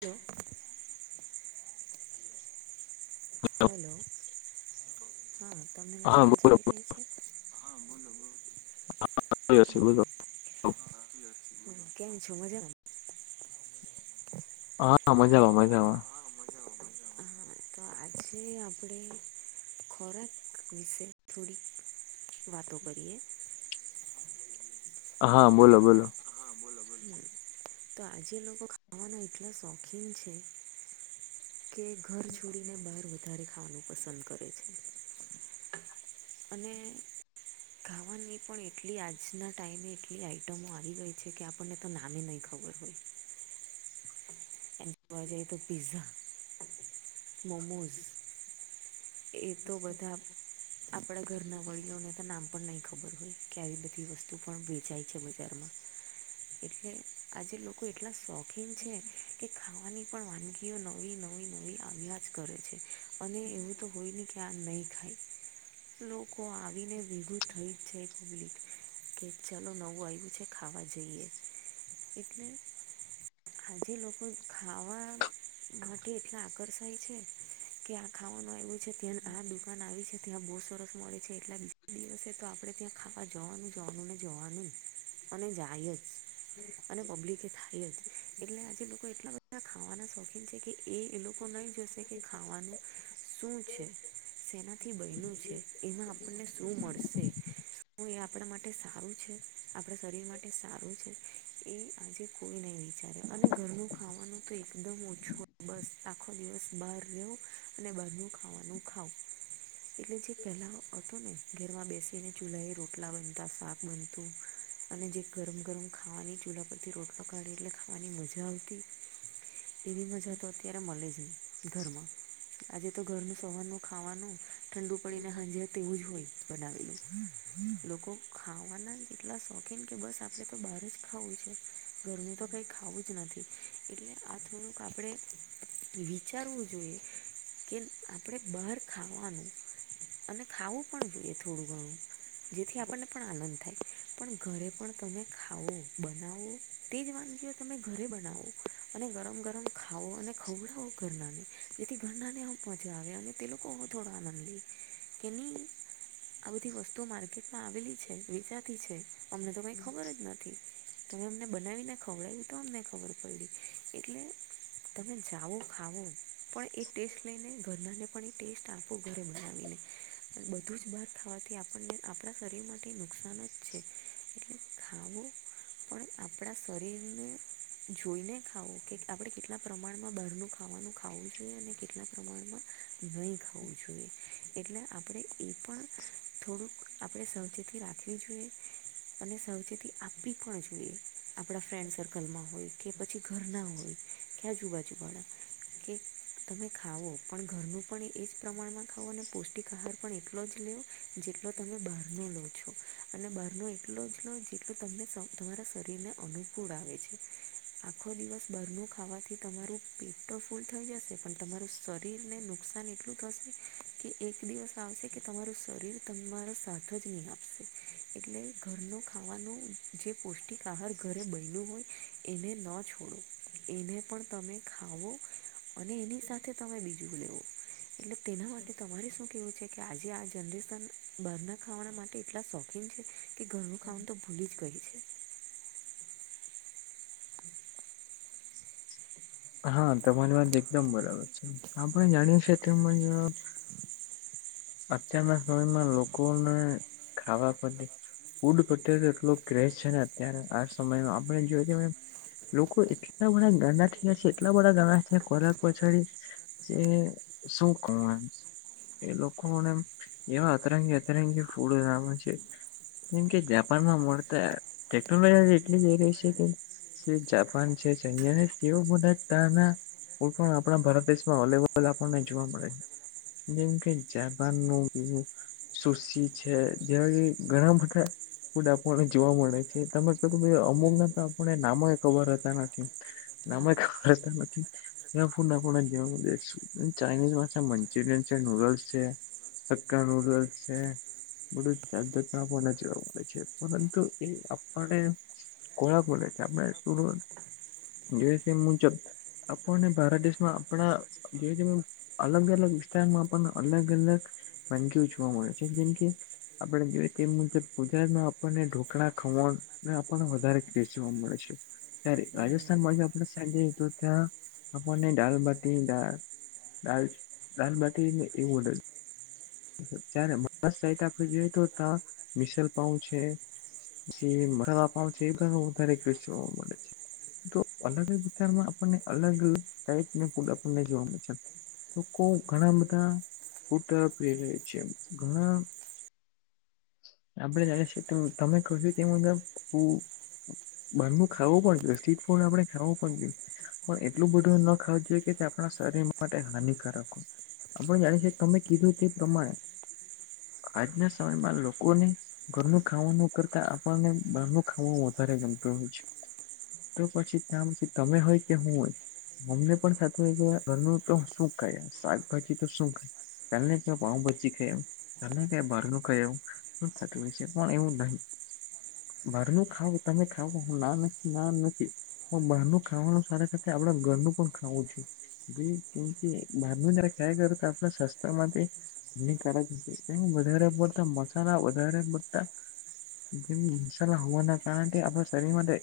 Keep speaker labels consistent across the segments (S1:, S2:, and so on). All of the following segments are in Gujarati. S1: હલો હલો હા તમને મારો
S2: હા
S1: અવાજ
S2: બોલો
S1: આવી રહ્યો છે? હા બોલો. બોલો
S2: [inaudible]
S1: આવી રહ્યો છે કેમ છો મજામાં?
S2: હા મજામાં, મજામાં.
S1: હા મજામાં મજામાં. હા તો આજે આપણેે ખોરાક વિશે થોડીક વાતો કરીએ. [inaudible]
S2: હા બોલો બોલો.
S1: હા બોલો બોલો. હમ, તો આજે લોકો ખાવાના એટલા શોખીન છે કે ઘર છોડીને બહાર વધારે ખાવાનું પસંદ કરે છે. અને ખાવાની પણ એટલી આજના ટાઈમે એટલી આઈટમો આવી ગઈ છે કે આપ અને તો નામે નહી ખબર હોય. એવા જાય તો પિ્ઝા, મોમોઝ એ તો બધા આપણા ઘરના વડીલોને તો નામ પણ નહી ખબર હોય કે આવી બધી વસ્તુ પણ વેચાય છે બજારમાં. એટલે આજે લોકો એટલા શોખીન છે કે ખાવાની પણ વાનગી નવી નવી નવી અભ્યાજ કરે છે અને એવું તો કોઈને ખ્યાલ નહી હોય લોકો આવીને ભેગું થઈ જ છે ખાલી. કે ચાલો નવું આવ્યું છે, ખાવા જઈએ. એટલે આજે લોકો ખાવા માટે એટલા આકર્ષાય છે. કે આ ખાવાનું આવું છે, ત્યાં આ દુકાન આવી છે, ત્યાં બહુ સરસ મળે છે એટલા બીજા દિવસે તો આપણે ત્યાં આ જાવાનું જવાનું ને જોવાનું અને જાય જ. અને પબ્લિક એ ખાય જ એટલે આજે લોકો એટલા બધા ખાવાના શોખીન છે કે એ એ લોકો ને શે કે ખાવાનું શું છે, સેનાથી બહેલ છે, એમાં આપણને શું મળશે હું એ આપણા માટે સારું છે, આપણા શરીર માટે સારું છે? એ આજે કોઈ નહી વિચારે અને ઘરનું ખાવાનું તો એકદમ ઓછું બસ આખો દિવસ બહાર રહેવુ અને બારનું ખાવાનું ખાવ એટલે જે પહેલા અટ ને ઘેરમાં બેસીને ચૂલા એ રોટલા બનતા, સાક બનતું અને જે ગરમ ગરમ ખાવાની ચૂલા પરથી રોટ ન કાઢી એટલે ખાવાની મજા આવતી ને એવી મજા તો અત્યારે મળે જ ને ઘરમાં. આજે તો ઘરનું સવારનું ખાવાનું ઠંડુ પડીને હાજે તેવું જ હોય બનાવેલું. લોકો ખાવાના એટલા શોખીન કે બસ આપડે તો બહાર જ ખાવું છે. ઘરનું તો કઈ ખાવું જ નથી. એટલે આ થોડુંક આપણે વિચારવું જોઈએ. કે આપણે બહાર ખાવાનું અને ખાવું પણ જોઈએ થોડું ઘણું. જેથી આપણને પણ આનંદ થાય. પણ ઘરે પણ તમે ખાવો, બનાવો તેજ વાનગી હો તમે ઘરે બનાવો. અને ગરમ ગરમ ખાવો અને ખવડાવો ઘરનાની જેથી ઘ ઘરના ને હો મજા આવે અને તે લોકો થોડા આનંદી કેની આ બધી વસ્તુઓ માર્કેટમાં આવેલી છે, વેચાતી છે. અમને તો કઈ ખબર જ નથી. તમે અમને બનાવીને ખવડાવ્યું તો અમને ખબર પડ એટલે તમે જાવો ખાવા પણ એ ટેસ્ટ લઈને ઘરનાને પણ એ ટેસ્ટ આપો ઘરે બનાવીને બધું જ બાર ખાવાથી આપણને આપણા શરીર માટે નુકસાન જ છે. એટ ખાવું પણ આપડા શરીરને જોઈને ખાઓ કે આપડે કેટલા પ્રમાણમાં બહારનું ખાવાનું ખાવું જોઈએ અને કે ટલા પ્રમાણમાં નઈ ખાખું જોઈએ. એટલે આપડે એ પણ થોડુંક આપડે સાવચેતી રાખવી જોઈએ. અને સાવચેતી આપ્પી પણ જોઈએ. આપણા ફ્રેન્ડ સર્કલમાં હોય કે પછી ઘરના હોય કે આજુબાજુવાળા. કે તમે ખાવો પણ ઘરનું પણ એજ પ્રમાણમાં ખાવો પૌષ્ટિક આહાર પણ એટલો જ લ્યો જેટલો તમે બહારનો લો છો. અને બહારનો એટલો જ લો જેટલો તમને શ તમારા શરીરને અનુકૂળ આવે છે. આખો દિવસ બહારનું ખાવાથી તમારું પેટ તો ફૂલ થઈ જશે પણ તમારું શરીરને નુકસાન એટલું થશે કે એક દિવસ આવશે કે તમારું શરીર તમારો સાથે જ નઈ આપશે. એટલે ઘરનું ખાવાનું જે પૌષ્ટિક આહાર ઘરે બયનું હોય એને ન છોડો. એને પણ તમે ખાવો. અને એની સાથે તમે બીજું લેવો. એટલે તેના માટે તમારે શું કેવું છે કે આજે આ જનરેશન બહારના ખાવાના માટે એટલા શોખીન છે કે ઘરનું ખાવાનું તો ભૂલી જ ગય છે. [inaudible]
S2: હા તમારી વાત એકદમ બરાબર છે. આપણે જાણીએ છે તેમ જ
S1: [unintelligible]
S2: અત્યારના સમયમાં લોકોને ખાવા પ્રત્યે ફૂડ પ્રત્યે તો એટલો ક્રેઝ છે ને અત્યારે આ સમયમાં. આપણે જોઈએ ને લોકો એટલા બધા ગાંડા થ્યાં છે, એટલા બધા ગાંડા થ્યાં ખોરાક પાછડી જે શું કઉ એમ. એ લોકોને એવા અતરંગી અતરંગી ફૂડ આવે છે. જેમ કે જાપાનમાં મળતા ટેકનોલોજી એટલી જઈ રહી છે કે છે જાપાન છે, ચેનિયા છે. તેઓ મોટા તાના ઓ પણ આપણા ભારત દેશમાં અવલેબલ આપણને જોવા મળે. જેમ કે જાપાનનું પીવું સુશી છે. જેવા કે ઘણા બધા ફૂડ આપણને જોવા મળે છે. તમે કીધું ભાઈ અમુક
S1: હમ
S2: ના તો આપણે નામ જ ખબર હોતા નથી, નામય
S1: હા
S2: ખબર હોતા નથી. એવા ફૂડ આપણે [unintelligible] અન ચાઇનીઝમાં છે મંચુરિયન છે, નુડલ્સ છે હક્કા નુડલ્સ છે. બધું જાત જાતનું આપણને જોવા મળે છે પરંતુ એ આપણે [unintelligible] જે તે મુજબ આપણને ભારત દેશમાં આપણા જે અલગ અલગ વિસ્તારમાં પણ અલગ અલગ વાનગીઓ જોવા મળે છે. જેમ કે આપણે જોઈએ તે મુજબ ગુજરાતમાં આપણને ઢોકળા, ખમણ ને આપણને વધારે કેસ જોવા મળે છે. ત્યારે
S1: હમ
S2: રાજસ્થાન બાજુ આપણને [unintelligible] જોતા આપણને દાલબાટી દાલ દાલ દાલબાટીને એવું મળે. જ્યાંરે મહારાષ્ટ્ર સાઈટ આપડે જોય તો તાં મિશલપાઉં છે પસી [unintelligible] જોવા મળે છે. તો અલગ જ વિસ્તારમાં આપણને અલગ ટાઈપને ફૂડ આપણને જોવા મળે છે. લોકો ઘણા બધા [unintelligible] છે. ઘણા આપણે [unintelligible] તેમ કહ્યું તે મુજબ ઉ બહારનું ખાવું પણ જોઈએ, સ્ટ્રીટ ફૂડ આપડે ખાવું પણ જોઈ પણ એટલું બધું ન ખાવું જોઈએ કે તે આપણા શરીર માટે હાનિકારક હો. આપણે જાણે છે તમે કીધું તે પ્રમાણે આજના સમયમાં લોકોને ઘરનું ખાવાનું કરતા આપણને બહારનું ખાવાનું વધારે ગમતું હોય છે. તો પછી ત્યાં પછી તમે હોય કે હું હોય મને પણ થાતું હોય કે ઘરનું તો શું ખાઈએ, શાકભાજી તો શું ખાઈએ. [unintelligible] કે પાઉંભાજી ખાઈ આવું, ગમે ત્યાં બહારનું ખાઈ આવું, મન થાતું હોય છે પણ એવું નહીં બહાર ખાવું તમે ખાવો હું ના નથી, ના નથી. પણ બહારનું ખાવાનું સાથે-સાથે આપણે ઘરનું પણ ખાવું જોઈએ. [unintelligible] કેમ કે બહારનું જ્યારે ખાયા કરી તો આપણી [unintelligible] હાનિકારક [inaudible] વધારે પડતાં મસાલા, વધારે પડતાં [inaudible] હોવાના કારણ કે આપણા શરીર માટે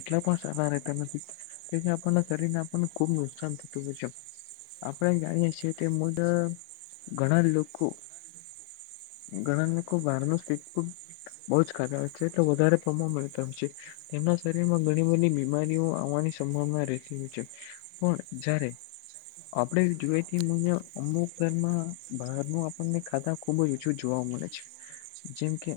S2: એટલા પણ સારા રહેતા નથી. તેથી આપણના શરીરને આપણને ખૂબ નુકસાન થતું હોય છે. આપણે જાણીએ છીએ કે [unintelligible] ઘણા લોકો, ઘણા લોકો બહારનું સ્ટ્રીટ ફૂડ બહું જ ખાતા હોય છે. તો [unintelligible] તેમના શરીર માં ઘણી બધી બીમારીઓ આવવાની સંભાવના રહેતી હોય છે. પણ જયારે, આપણે જોઈએ કે [unintelligible] અમુક [unintelligible] બહારનું આપણને ખાતા ખુબ જ ઓછું જોવા મળે છે. જેમ કે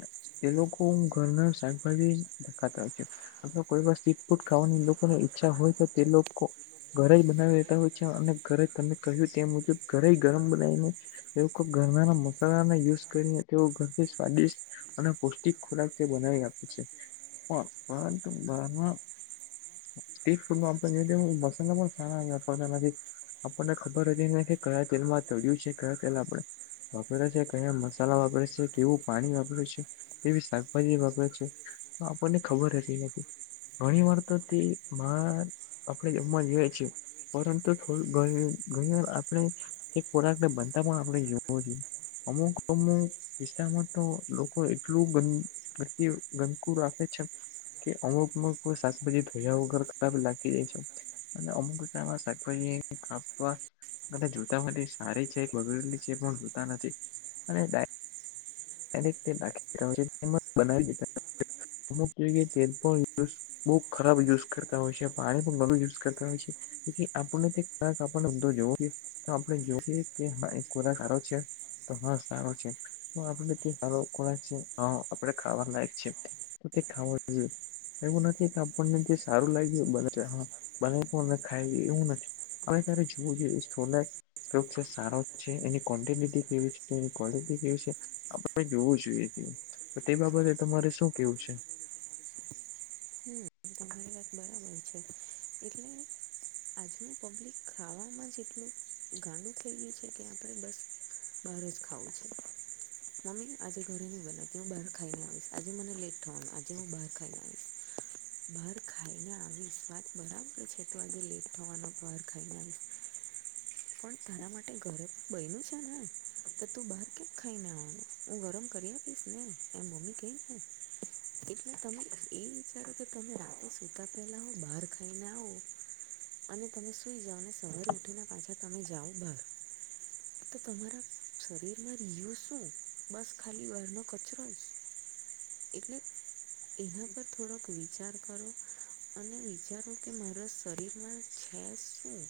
S2: એ લોકો ઘરના શાકભાજી જ ખાતા હોય છે. અથવા કોઈ વાર સ્ટ્રીટ ફૂડ ખાવાની એ લોકોને ઈચ્છા હોય તો તે લોકો ઘરેઈ બનાવી લેતા હોય છે. અને ઘરે તમે કહ્યું તે મુજબ ઘરેઈ ગરમ બનાઈને તેઓ ખૂબ ઘરનાના મસાલાના યુઝ કરીને તેઓ ઘરથી સ્વાદિષ્ટ અને પૌષ્ટિક ખોરાક તે બનાવી આપે છે. પણ પરંતુ બહારના સ્ટ્રીટ ફૂડમાં [unintelligible] આપણને ખબર જ નથી કે કયા તેલમાં તળિયું છે, કયા તેલ આપણે વાપરે છે, કયા મસાલા વાપરે છે, કેવું પાણી વાપરે છે? કેવી શાકભાજી વાપરે છે? તો આપણને ખબર રહેતી નથી. ઘણીવાર તો તે [unintelligible] આપણે જમવા જઈએ છે પરંતુ [unintelligible] ઘણી-ઘણી વાર આપણે તે ખોરાકને બનતા પણ આપણે જોવો જોઈએ. અમુક-અમુક વિસ્તારમાં તો લોકો એટલું ગં [unintelligible] ગંદકુ રાખે છે કે અમુક લોકો શાકભાજી ધોયા વગર ખરાબ નાખી દેય છે. અને અમુક [unintelligible] શાકભાજી [unintelligible] [unintelligible] સારી છે, બગડેલી છે એ પણ જોતા નથી. અને ડાય
S1: [inaudible]
S2: અને તે નાખી દેતા હોય છે તેમજ બનાવી [inaudible] અમુક [inaudible] બહુ ખરાબ યુઝ કરતા હોય છે. પાણી પણ ગંદુ યુઝ કરતા હોય છે. કેમ કે આપણને તે ખોરાક આપણને બધો જોવો જોઈએ, તો આપણે જોઈએ કે [inaudible] ખોરાક હારો છે. તો હા સારો છે. પણ આપને સારો ખોરાક છે આપડે ખાવા લાયક છે તો તે ખાવો જોઈએ. એવું નથી કે આપણને જે સારું લાગ્યું એ બનાવ્યું અને ખાય એવું નથી. આવે ત્યારે જોયે [unintelligible] ઉંપયોગ તો સારો છે એની કવોન્ટિનીટી કેવી છે એની ક્વોલટી કેવી છે? આપડે જોવું જોઈએ તેવું તો તે બાબતે તમારે શું કેવું છે?
S1: હમમ તમા તમારી વાત બરાબર છે એટલે આજનું પબ્લિક ખાવામાં જ એટલું ગાડુ થઈ ગયું છે કે આપડે બસ બહાર જ ખાવું છે. મમ્મી આજે ઘરે ની બનાવતી હું બહાર ખાઈને આવીશ, આજે મને લેટ થવાનું આજે હું બહાર ખાઈ ને આવીશ. બહાર ખાઈને આવીશ વાત બરાબર છે તો આજે લેટ થવાનો બહાર ખાઈને આવીશ. પણ તારા માટે ઘરે બયનું છે ને તો તું બહાર કેમ ખાઈને આવાનુ હું ગરમ કરીયા આપીશ ને એમ મમ્મી કેય ને એટલે તમે એ વિચારો કે તમે રાતે સુતા પેલા હું બહાર ખાઈને આવુ અને તમે સુઈ જાવને સવારે ઉઠીને પાછા તમે જાઓ બહાર. તો તમારા શરીરમાં રીયું શું બસ ખાલી બારનો કચરો. એટલે એના પર થોડોક વિચાર કરવો અને વિચારો કે મારા શરીરમાં છે શું?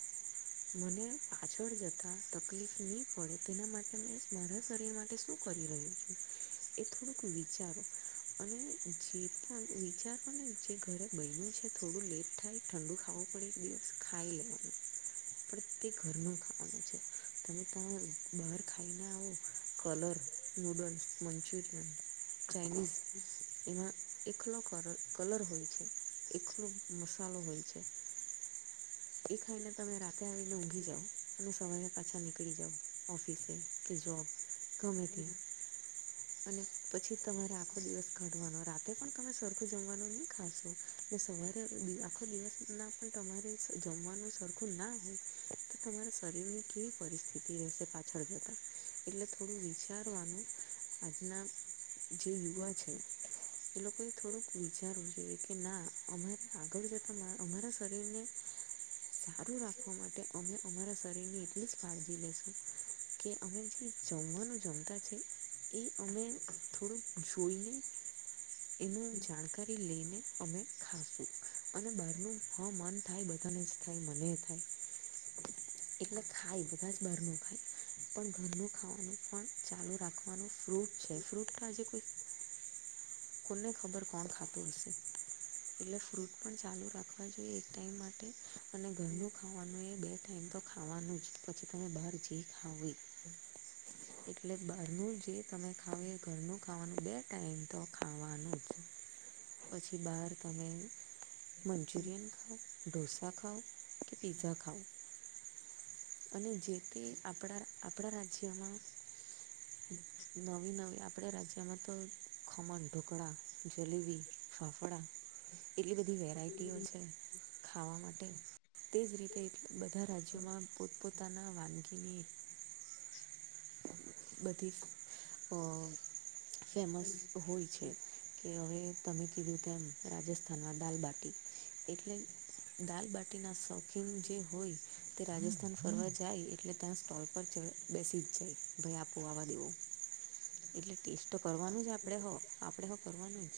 S1: મને પાછળ જતા તકલીફ ની પડે તેના માટે મારા શરીર માટે શું કરી રહ્યૂ છું. એ થોડુક વિચારો અને જે પણ વિચાર મળે ને જે ઘરે બયનું છે થોડું લેટ થાય ઠંડુ ખાવું પડે એક દિવસ ખાઈ લેવાનું. પણ તે ઘરનું ખાવાનું છે. તમે તા બાર ખાઈને આવો કલર, નુડલ્સ, મંચુરિયન. ચાઈનીઝ એમાં એકલો કલર કલર હોય છે એક્લો મશાલો હોય છે. એ ખાઈને તમે રાત્રે આવીને ઊઘી જાવ અને સવારે પાછા નીકળ નીકળી જવો ઓફિસે કે જોબ ગમે તયા અને પછી તમારે આખો દિવસ કાઢવાનો રાત રાતે પણ તમે સરખું જમવાનું નહી ખાશો તો સવારે આખો દિવસ ના પણ તમારે જમવાનું સરખું ના હોય તો તમારા શરીર ની કેવી પરિસ્થિતિ રહેશે પાછળ જતા? એટલે થોડું વિચારવાનું આજના જે યુવા છે એ લોકોએ થોડુંક વિચારવું જોઈએ. કે ના અમારે આગળ જતા અમારા શરીર ને સારું રાખવા માટે અમે અમારા શરીરની એટલી જ કાળજી લેશું કે અમે જે જમવાનું જમતા છે એ અમે થોડુંક જોઈએ ને એનું જાણકારી લઈને અમે ખાશું. અને બાર નું હા મન થાય બધાને જ થાય મને યે થાય. એટલે ખાય બધા જ બહાર નું ખાય પણ ઘર નું ખાવાનું પણ ચાલુ રાખવાનું ફ્રૂટ છે ફ્રૂટ ખાજે કોઈ કોને ખબર કોણ ખાત હશે એટલે ફ્રૂટ પણ ચાલુ રાખ જોઈએ ટ ખાવાનુ આ નજી પછી તમે બાર જે ખા. એટલે બહારનું જે તમે ખાવ એ ઘરનું ખાવાનું બે ટાઈમ તો ખાવાનું છે પછી બહાર તમે મંચુરિયન ખા ડોસા ખાઓ કે પિતઝા ખાઓ અને જેથી આપણા આપણા રાજ્યમાં નવી નવી આપડે રાજ્યમાં તો ખમણ ઢોકળા જલેબી ફાફડાા એટલી બધી વેરાયટીઓ છે. ખાવા માટે તે જ રીતે બધા રાજ્યોમાં પોતપોતાના વાનગીની બધી અ ફેમસ હોય છે. કે હવે તમે કીધું તેમ રાજસ્થાનમાં દાલબાટી એટલે દાલબાટી ના શોખીન જે હોય તે રાજસ્થાન ફરવા જાય એટલે તના સ્ટોલ પર બેસી જ જાય ભયા પોવાવા દેવું એટલે ટેસ્ટ તો કરવાનું જ. આપે હો આપડે કરવાનું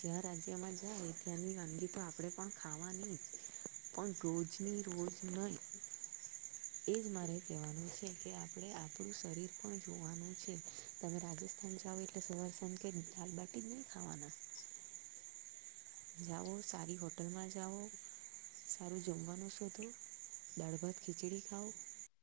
S1: જ્યાં રાજ્યમાં જાય ત્યાંની ડી તો આપણે પણ ખાવાની પણ રોજની રોજ નહી એ જ મારે કહેવાનું છે. કે આપણે આપું તમે રાજસ્થાન જાાવ એટલે સવારસન કે, દાલબટી નહી ખાવાના જાવ સારી હોટલ માં જાઓ સારું જમવાનું શોધો દાળભાત ખીચડી ખાવ